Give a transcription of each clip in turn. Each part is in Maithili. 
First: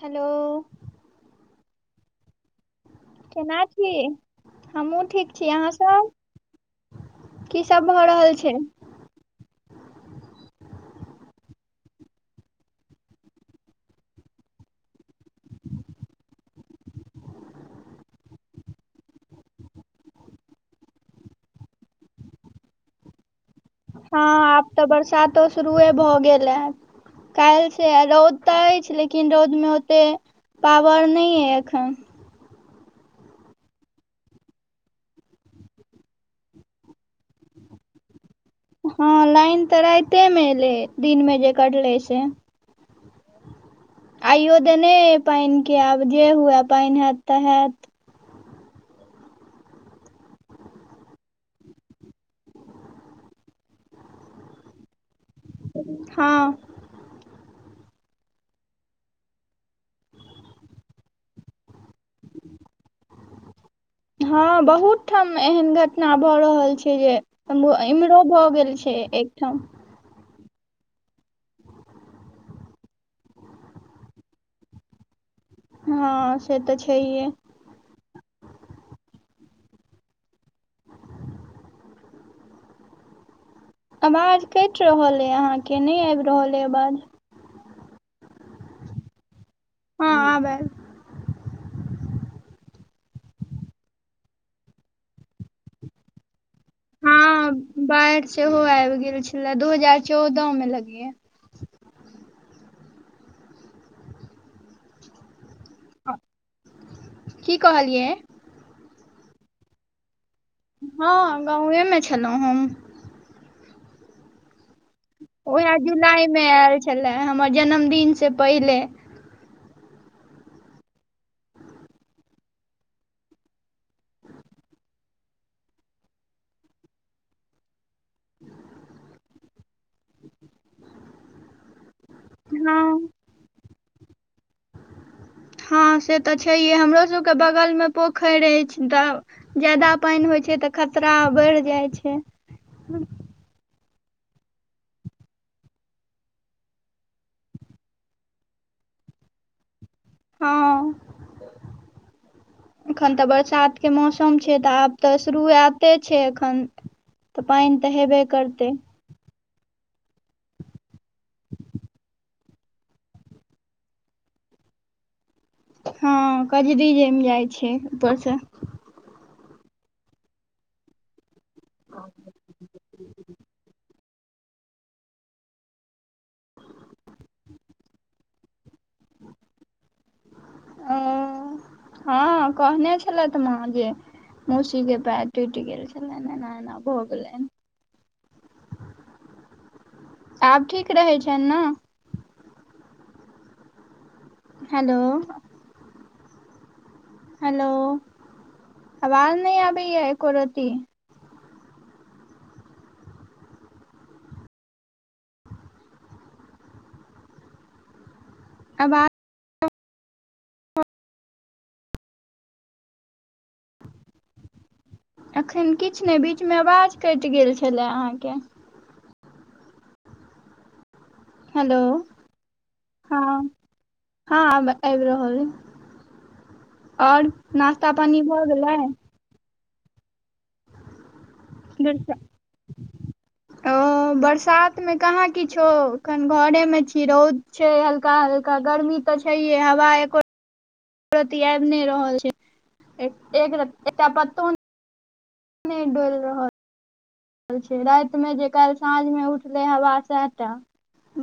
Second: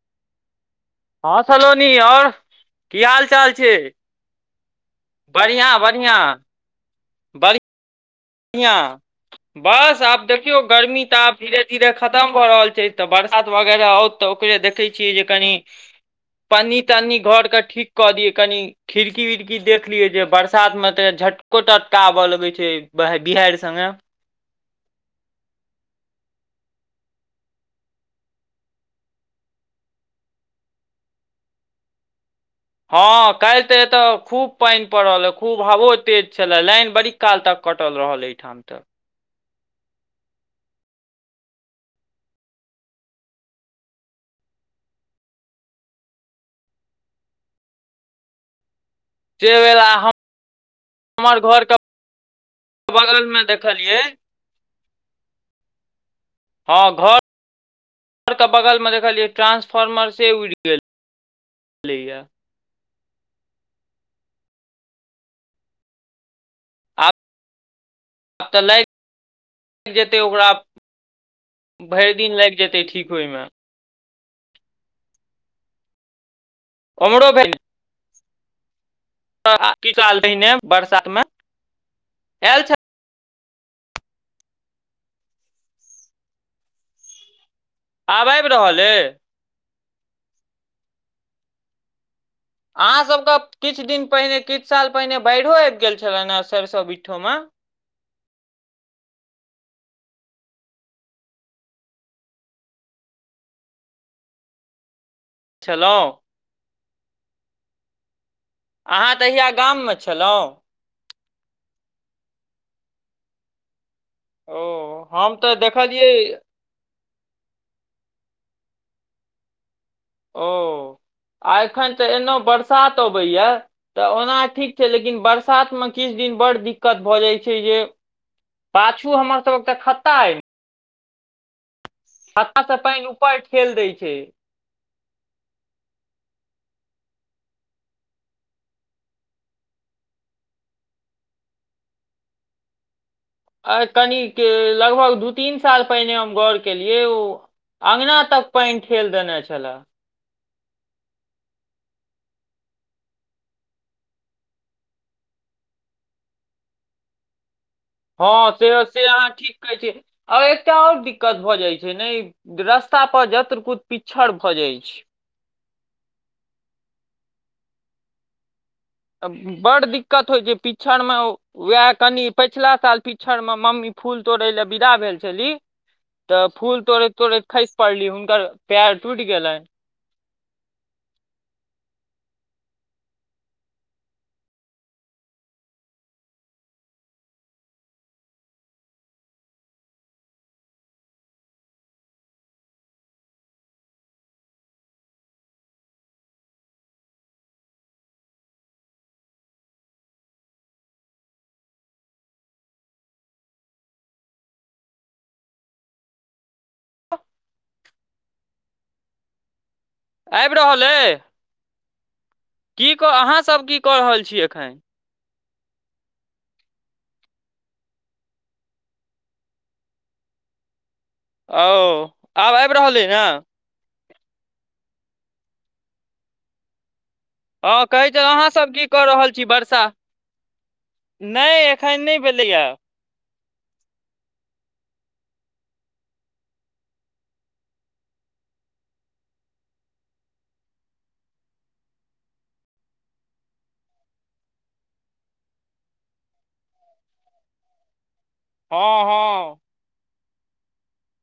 हेलो हँ सलोनी, आओर की हाल चाल छै? हमहुं ठीक छी, अहाँ बढ़िआँ सब, बढ़िआँ की सब भऽ रहल छै? इंआ। [inaudible] बस आब देखियौ गर्मी तऽ आब धीरे धीरे खतम भऽ रहल छै तऽ बरसात वगैरह औत तऽ ओकर देखै छियै जे कनि पन्नी तन्नी घर के ठीक कऽ दियै कनि। खिड़की विड़की देख लियै जे बरसात में त झटको तटका आबय लगे छै। बह बिहाडि संगे हँ आब तऽ बरसातो शुरुए भऽ गेल ए। काल्हि से रौद तऽ अछि लेकिन रौदमे ओते पावर नहि अइ एखन। हँ काल्हि तऽ एतय खूब पानि पड़ल ए खूब हवो तेज छले लाइन बड़ी क काल तक कटल रहल एहिठाम त हँ लाइन तऽ राइते मे एलइ दिनमे जे कटलै से। आइयो देने अइ पानि के आब जे हुए पानि हैत तऽ हैत। [unintelligible] हम हमर घरके बगलमे देखलियै हँ हँ घर र के बगल मे देखलियै ट्रांसफार्मर से उड़ि गेल छेलैयै। हँ बहुत ठाम एहन घटना भऽ रहल छै आब जे इम्हरो भऽ तऽ गेल छै एकठाम लागि जेतै ओकरा भरि दिन लागि जेतै ठीक होइमे। हँ से तऽ ओम्हरो छैेये। भेल [unintelligible] पहिने बरसात मे आयल छल आवाज कटि रहल अइ अहाँके नहि आबि रहल अइ आवाज। आब आएब रहल अय। हां आब आएल। अहाँ सबके किछ दिन पहिने किछ साल पहिने बाएढ़ो आएब गेल छलैन हे सैरसो बिटठोमे। बाएढ़ सेहो आएब गेल छलै दू हजार चौदअ में लगैया। खेलौं। की कहलियै। अहाँ तहिया गाममे छलौ। हां गांवे मे छलौ हम। ओ। हम तऽ ओहाए देखलियै जुलाय मे आएल छलै हमर जन्मदिन से पहिले। ओ आ एखन तऽ एना बरसात अबैया। तऽ ओना ठीक छै लेकिन बरसात मे किछ दिन बड़ दिक्कत भऽ जाय छै जे पाछू हमर सबके खत्ता अय। खत्ता से पेएन हँ ऊपर ठेल दै छै। हां से तऽ छैये हमरो सबके बगलमे पोखेर एछ तब जादा पेएन होय छै तऽ खतरा बैढ जाय छै। आ कनिक लगभग दू-तीन साल पहिने हम गौर केलियै ओ अँगना तक पेएन ठेल देनाय छला। हां। एखन तऽ बरसातके मौसम छै तऽ आब तऽ शुरुआते छै एखन। त पेएन तऽ हेब हां से से अहाँ ठीक कहै छी ए एकटा और दिक्कत भऽ जाय छै ने ई रस्ता पर जत्र कु पिछड़ भऽ जाय छै। हां कजरी जैम जाय छै ऊपर से। अ बड दिक्कत होय छै पिछड़मे उहाए कनि पैछला साल पिछड़ मे मम्मी फूल तोड़े लए विदा भेल छली। तऽ फूल तोड़ैत-तोड़ैत खैस पड़ली हुनकर पैर टूट गेलैन। ओ हां कहनाय छलैथ माँ जे मौसी के पैर टुट गेल छलैन, एना-एना भऽ गेलैन। आब ठीक रहै छैन नऽ। हेलो। हेलो अवाज नै आबैया एको रति। अवा आएब रहल अय की क अहाँ सब की कऽ रहल छी एखैन। अखैन किछ नै बीचमे अवाज कैएट गेल छलाए अहाँके। औ हेलो आब आएब रहले नऽ। हां आब आएब रहल अय और हां नाश्ता कहै छै पानी भऽ अहाँसब की कऽ गेलै रहल छी बरसा नै एखैन नै भेलैया। औ। हो बरसात मे कहाँ किछो अखन घरे मे छी, रौद छै हल्का-हल्का, गर्मी तऽ छैये हवा एको रति आएब नै रहल छै, एक एकरति एकटा पत्तो नै नै डोएल रहल छै, राएत मे जे काएल साँझ हँ मे हँ उठलै हवा साएहटा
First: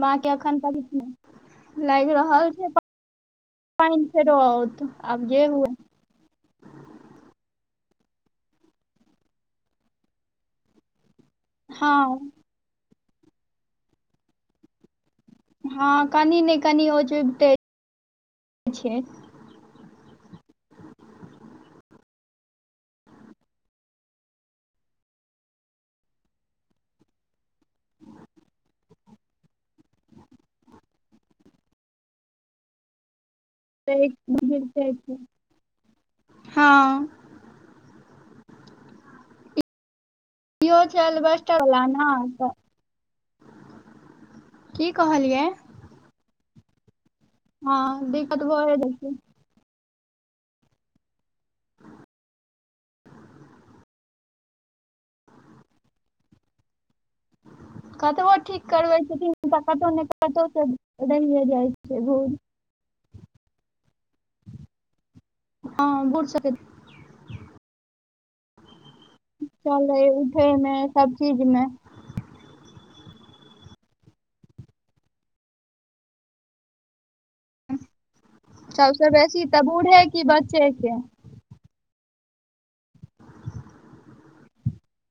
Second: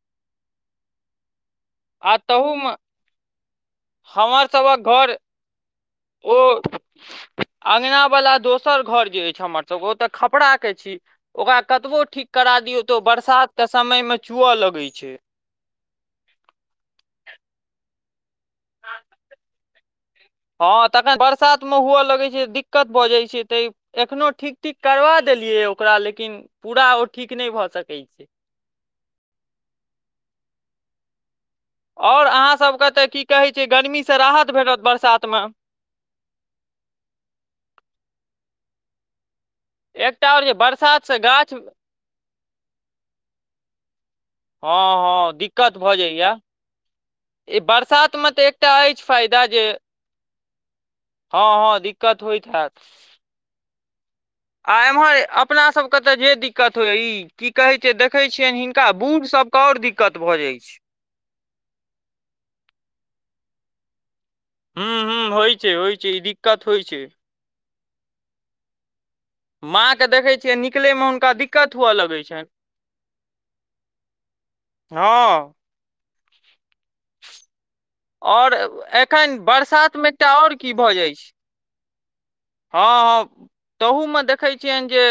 बाकी अखन तक [unintelligible] लाइग आ रहल छै तहूमे पा पाइन फेरो हमर आओत, सभक घर आब जे हुए ओ [unintelligible] अंगना वला दोसर घर जे अछि हमरा सबके ओत खपराके छी। ओकरा कतबो ठीक हँ करा दियौ त ओ बरसातके समय मे चुअ लगै छै। हँ कनि ने कनि ओ चुइबते छै। हँ तखन बरसात मे हुअ लगै छै दिकत भ जाइ छै तैं एखनो ठीक ठीक करबा देलियै ओकरा लेकिन पूरा ओ ठीक नहि भ सकै छै। आओर अहाँसबके त की कहै छै गरमीसँ राहत भेटत गिरते छै। बरसात मे हँ। एकटा और जे ईहो छल बरसातसँ गाछ ऐलबेस्टर वला ने त हँ हँ दिक्कत भ जाइये, ई हँ बरसातमे दिक्कत त भए एकटा जाइ अछि छै फायदा दा जे हँ हँ दिक्कत होइत हयत। आ एमहर अपना सब के ते जे दिक्क कत होई, की कहे छै देखे कतबो छियनि ठीक हिनका करबै बूढ़ सब के और दिकत भ जाइ छै। एकदम नै जाइत छै भुड़ हुं हुं होइ छै हँ होइ छै ई बूढ़ सबके दिकत होइ छै। माँकेँ चले देखै उठे छियै मे निकलयमे सब हुनका चीज मे दिकत हुअ लगै छनि। हँ। आओर सबसे एखन बेसी तऽ बरसात बूढ़े मे की एकटा आओर बच्चे की भ के जाइ छै हँ हँ तहूमे देखैत छियनि जे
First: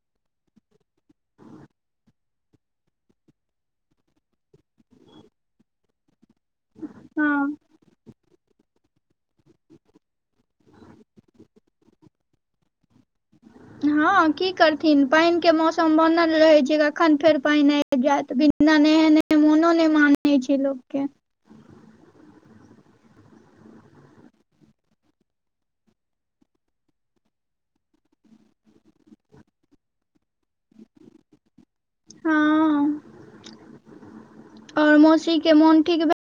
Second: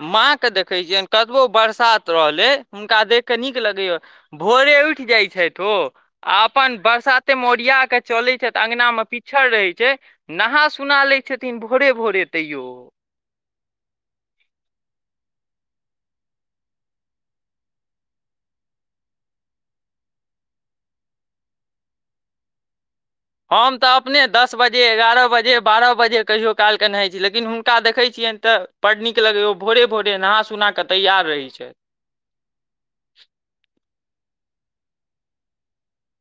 माँ के देखैत छियनि कतबो बरसात रहलै हुनका देख क नीक लगैए। भोरे उठि जाइ छैथ ओ आ अपन बरसाते मे हँ ओरिया के चले छैथ अंगना में पी छर रहै छै नहा सुना लै छथिन भोरे भोरे तैयो ओ। हँ की करथिन पानि के मौसम बनल रहे छै कखन फेर पानि आय बि जायत, बिना नेहेने मोनो नहि मानै छै लोक के। हम त अपने दस बजे, एगारह बजे, बारह बजे कहियो कालके नहाइत छी, लेकिन हुनका देखै छियनि त बड नीक लगैये ओ भोरे भोरे नहा सुना क तैयार रहै छथि। हँ आओर मौसी के मोन ठीक भेलनि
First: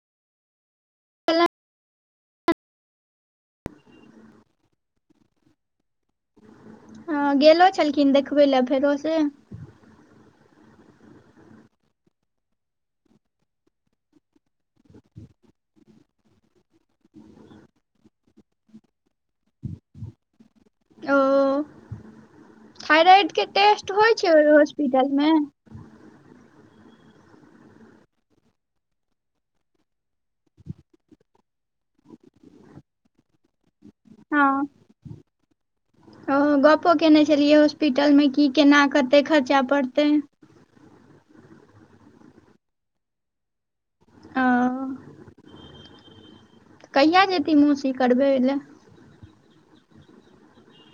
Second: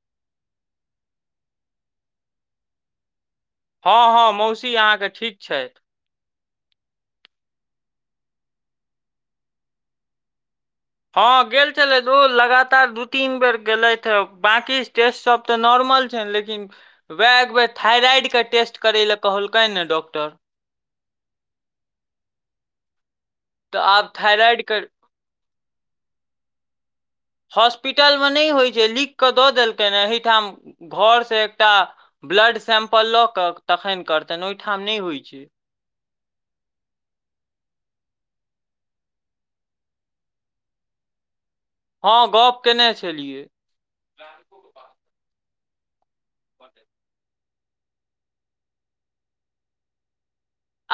हँ हँ मौसी अहाँके ठीक छथि। हँ गेलो छलखिन देखबै लए फेरो से। हँ गेल छलथि ओ लगातार दू तीन बेर गेलथि हें, बांकी ई टेस्ट सब त नॉर्मल छैन, लेकिन वैह एकबेर थाइराइड के टेस्ट करै ले कहलकैन हें डॉक्टर। थइराइड के तऽ टेस्ट आब होइ छै ओहि थायराइड के हॉस्पिटलमे। हॉस्पिटल मे नहि होइ छै लिख क द देलकैन हें एहिठाम घर से एकटा ब्लड सैंपल ल क तखन करतनि ओहिठाम नहि होइ छै। हं ओ गपो केने छलियै हॉस्पिटल मे की केना कते खर्चा पड़तैन? हँ गप केने छलियै। ओ, कहिआ जेथिन मौसी करबै लए?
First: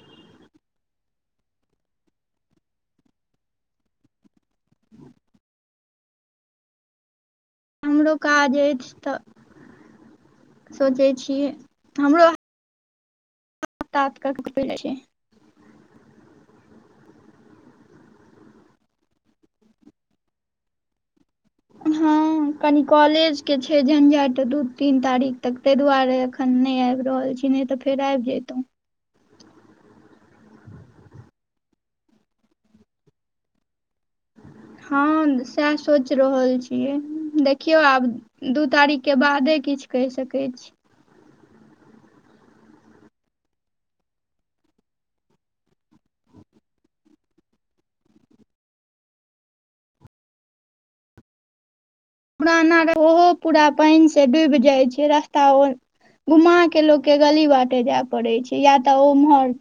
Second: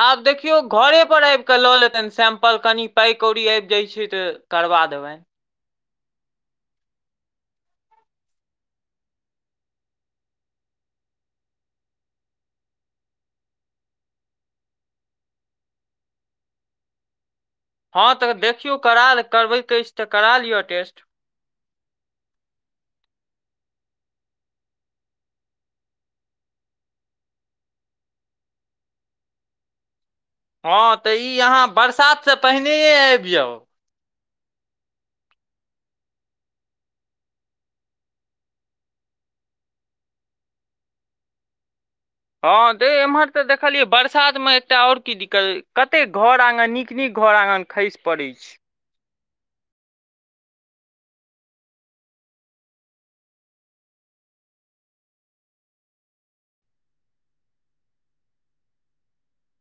आब देखियौ घरे पर आबि क ल लेतनि सेम्पल कनि पाइ कौड़ी आबि जाइत छै त करबा देबनि। हमरो काज अछि त सोचय छियै, हमरो तातक क पहिल छै [unintelligible] हँ त देखियौ कराल करबैके अछि त करा लिअ टेस्ट। हां। कनि कॉलेज के छै झंझट दू-तीन तारीक तक तै दुआरे अखन नै आएब रहल छी नै ते फेर आएब जेतौ। हां तऽ ई अहाँ बरसात से पहिनैये आएब जाउ। हां साएह सोच रहल छियै देखियौ आब। दू तारीक के बादे किछ कैह सकै छी। हां ते एम्हर तऽ देखलियै बरसात मे एकटा और की दिक्कत कते घर आंगन नीक-नीक घर आंगन खैस पड़ै छै। पुराना घर उहो पूरा पेएन से डूब जाय छै रस्ता ओ घुमा के लोक के गली बाटे जाय पड़े छै या तऽ ओ उम्हर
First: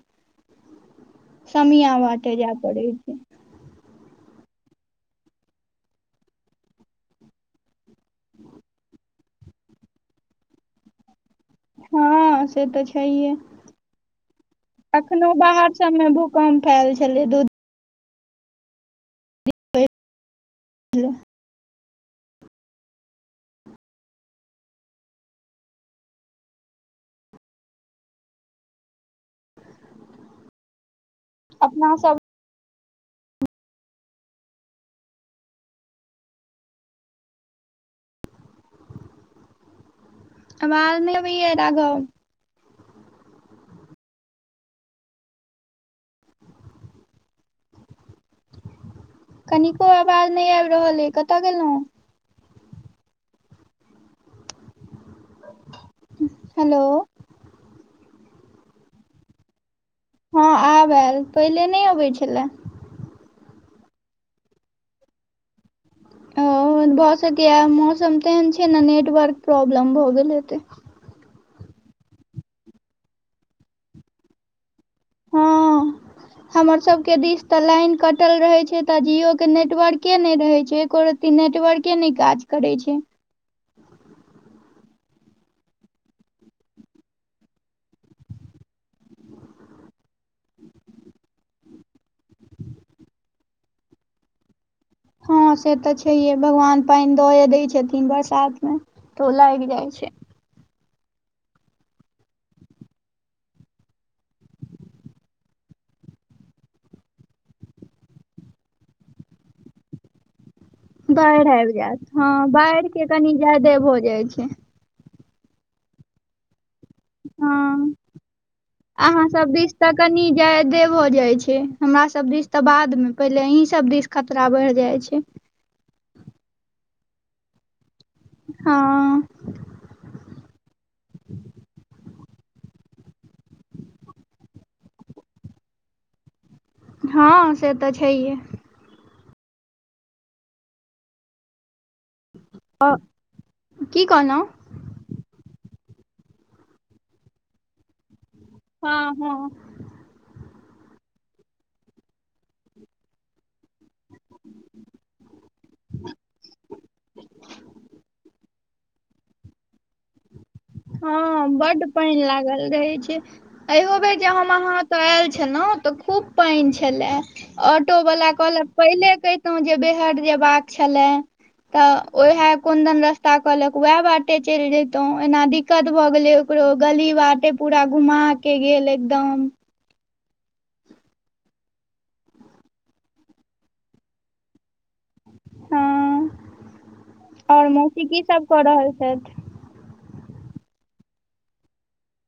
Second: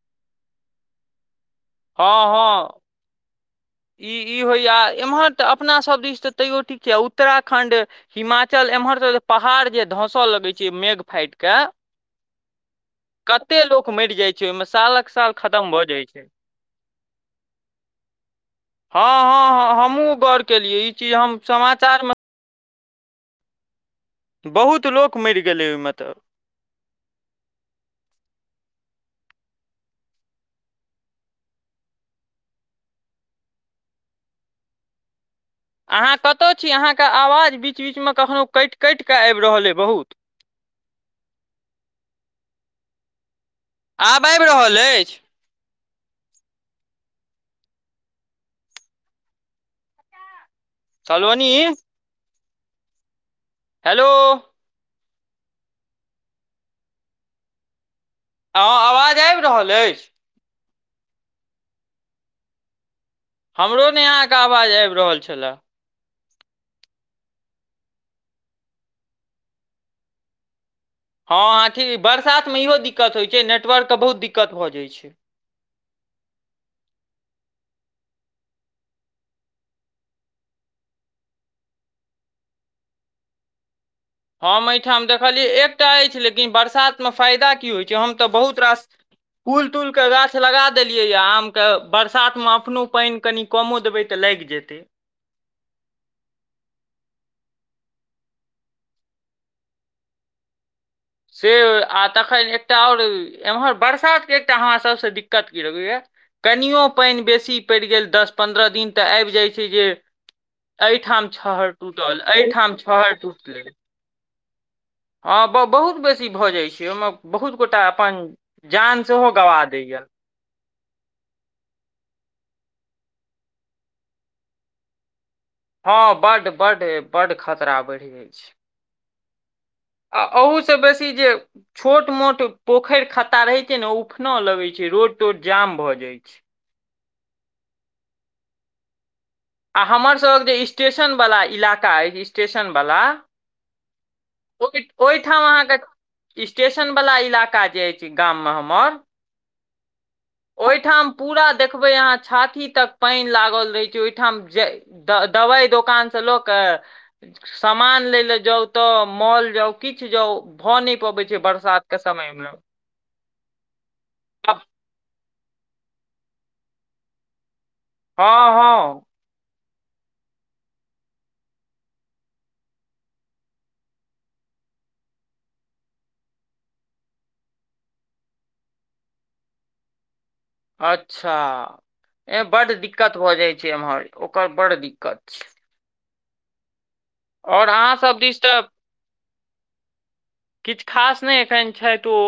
समिया हँ बाटे जाय हँ पड़ै छै। ई ई होयया एम्हर तऽ अपना सब दिस तऽ तैयो ठीक छै आ उत्तराखण्ड हिमाचल एम्हर सब जे पहाड़ जे धसअ लगै छै मेघ फाएट कऽ हँ से तऽ छैहे कते लोक मैर जाय छै ओय मे सालक साल खतम भऽ जाय छै। खाएल छलै दूध हां हां हां हमु गौर केलिये ई चीज हम समाचार मे बहुत लोक मैर गेलै ओय मे तऽ। अपना सब अहाँ कता छी, अहाँके अवाज बीच-बीच मे कखनो कैएट-कैएट के आएब रहल अय बहुत। अवाज नै अबैया राघव। आब आएब रहल एछ। कनिको अवाज नै आएब रहल अय कता सलोनी गेलौ। हेलो। हेलो। हां अवाज आएब रहल एछ। हां आब आएल, पहले नै आबै छलाए। हमरो नै अहाँ के अवाज आएब रहल छला। ओ भ सकैया मौसम तेहेन छै नै नेटवर्क प्रॉब्लम भऽ गेल हेतै। हां अथी बरसातमे इहो दिक्कत होय छै नेटवर्क के बहुत दिक्कत भऽ जाय छै। हां। हमर सब के दिस ते लेन कटल रहे छै तऽ जियो के नेटवर्के नै रहे छै एको र ती नेटवर्के नै काज करै छै। हम एठाम देखलियै एकटा एछ लेकिन बरसातमे फायदा की होय छै हम तऽ बहुत रास फूल-तूल के गाछ लगा देलियैया आम के बरसात मे अपनो पेएन कनि कमो देबै तऽ लाएग जेतै। हां से तऽ छैये भगवान पेएन दए दय छथिन बरसात मे तऽ उ लाएग जाय छै। से आ तखन एकटा और एम्हर बरसातके एकटा हमरा सबसे दिक्कत की लगैया। कनियो पेएन बेसी पैड़ गेल दस पन्द्रअ दिन तऽ आएब जाय छै जे एठाम बाढ़ि आबि छहर जायत टूटल, हँ एठाम बाढ़ि के छहर कनि टूटलै। जादे भऽ जाय छै। हां ब बहुत बेसी भऽ जाय छै, ओयमे बहुत गोटा हँ अपन जान सेहो गवा दैया। यादे भ जाय छै, हमरा सब दिस तऽ बादमे पहले अहीं सब दिस खतरा बढ़ जाय छै। हां बड बड ए बड खतरा बैढ़ [unintelligible] हां। आ अहु से बेसी जे छोट मोट पोखरि खत्ता रहे छै ने, उखनो, लगै छै रोड तोड जाम भ जाइत छै। हँ, से तऽ छैहे, आ, हमरसभक जे स्टेशनवला इलाका अछि, स्टेशनवला, की कहलहुँ ओहिठाम अहाँके, स्टेशन वला इलाका जे अछि, गाम में हम हँ मर हँ ओहिठाम पूरा देखबै अहाँ, छाती तक पानि लागल रहे छै ठाम जे, त दवाइ दोकान से ल के, समान लै ला जाउ त, मॉल जाउ किछु जाउ, भऽ नहि पबै छै हँ, बड बरसात के पानि समय मे लागल रहै छै, अयो बेर जे हम, हँ अहाँ ओत आयल छलहुँं, त खूब पानि छले।, ऑटो वला कहलक, जे हँ पहिले कहितहुँ, जे बेहट जेबाक छले त, ओएह कोनदन रस्ता कहलक, वैह बाटे चलि जइतौं। ओना दिकत भ गेलै ओकरो, गली बाटे पूरा घुमा के गेल एकदम अच्छा, एह बड दिकत भ जाइ छै एमहर, ओकर बड दिकत छै। हँ, आओर और अहाँ मौसी की दिस सब तऽ क रहल छथि। किछु खास नहि एखन छथि ओ,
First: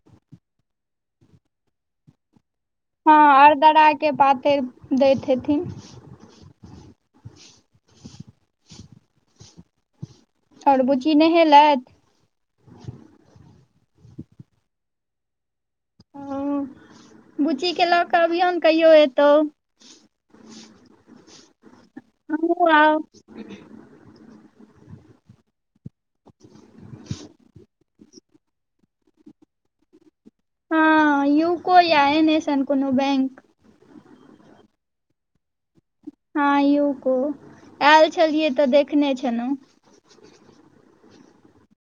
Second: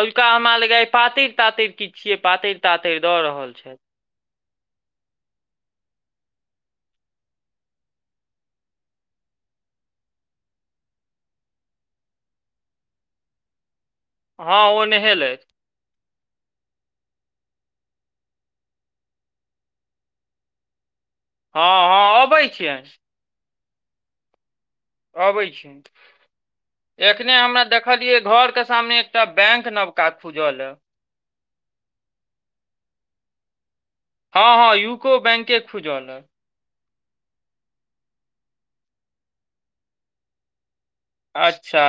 अलका हमरा लगैये पातरि तातरि किछके पातरि तातरि हँ, दऽ रहल छथि अरदरा के पातरि दैत हेथिन। और बुची नहेलथि? हँ ओ नेहेलैथ। ओ, बुचीे के ल क अबियौन कहियो एतहु। हँ हँ अबै अहुं छियनि आउ। अबै छी, एखने हमरा देखलियै घर के सामने एकटा बैंक नबका खुज ले। हँ, यूको या एहने सन कोनो बैंक। हँ हँ यूको बैंके खुज ले। हँ यूको, आयल छलियै त देखने छलहुँ। अच्छा।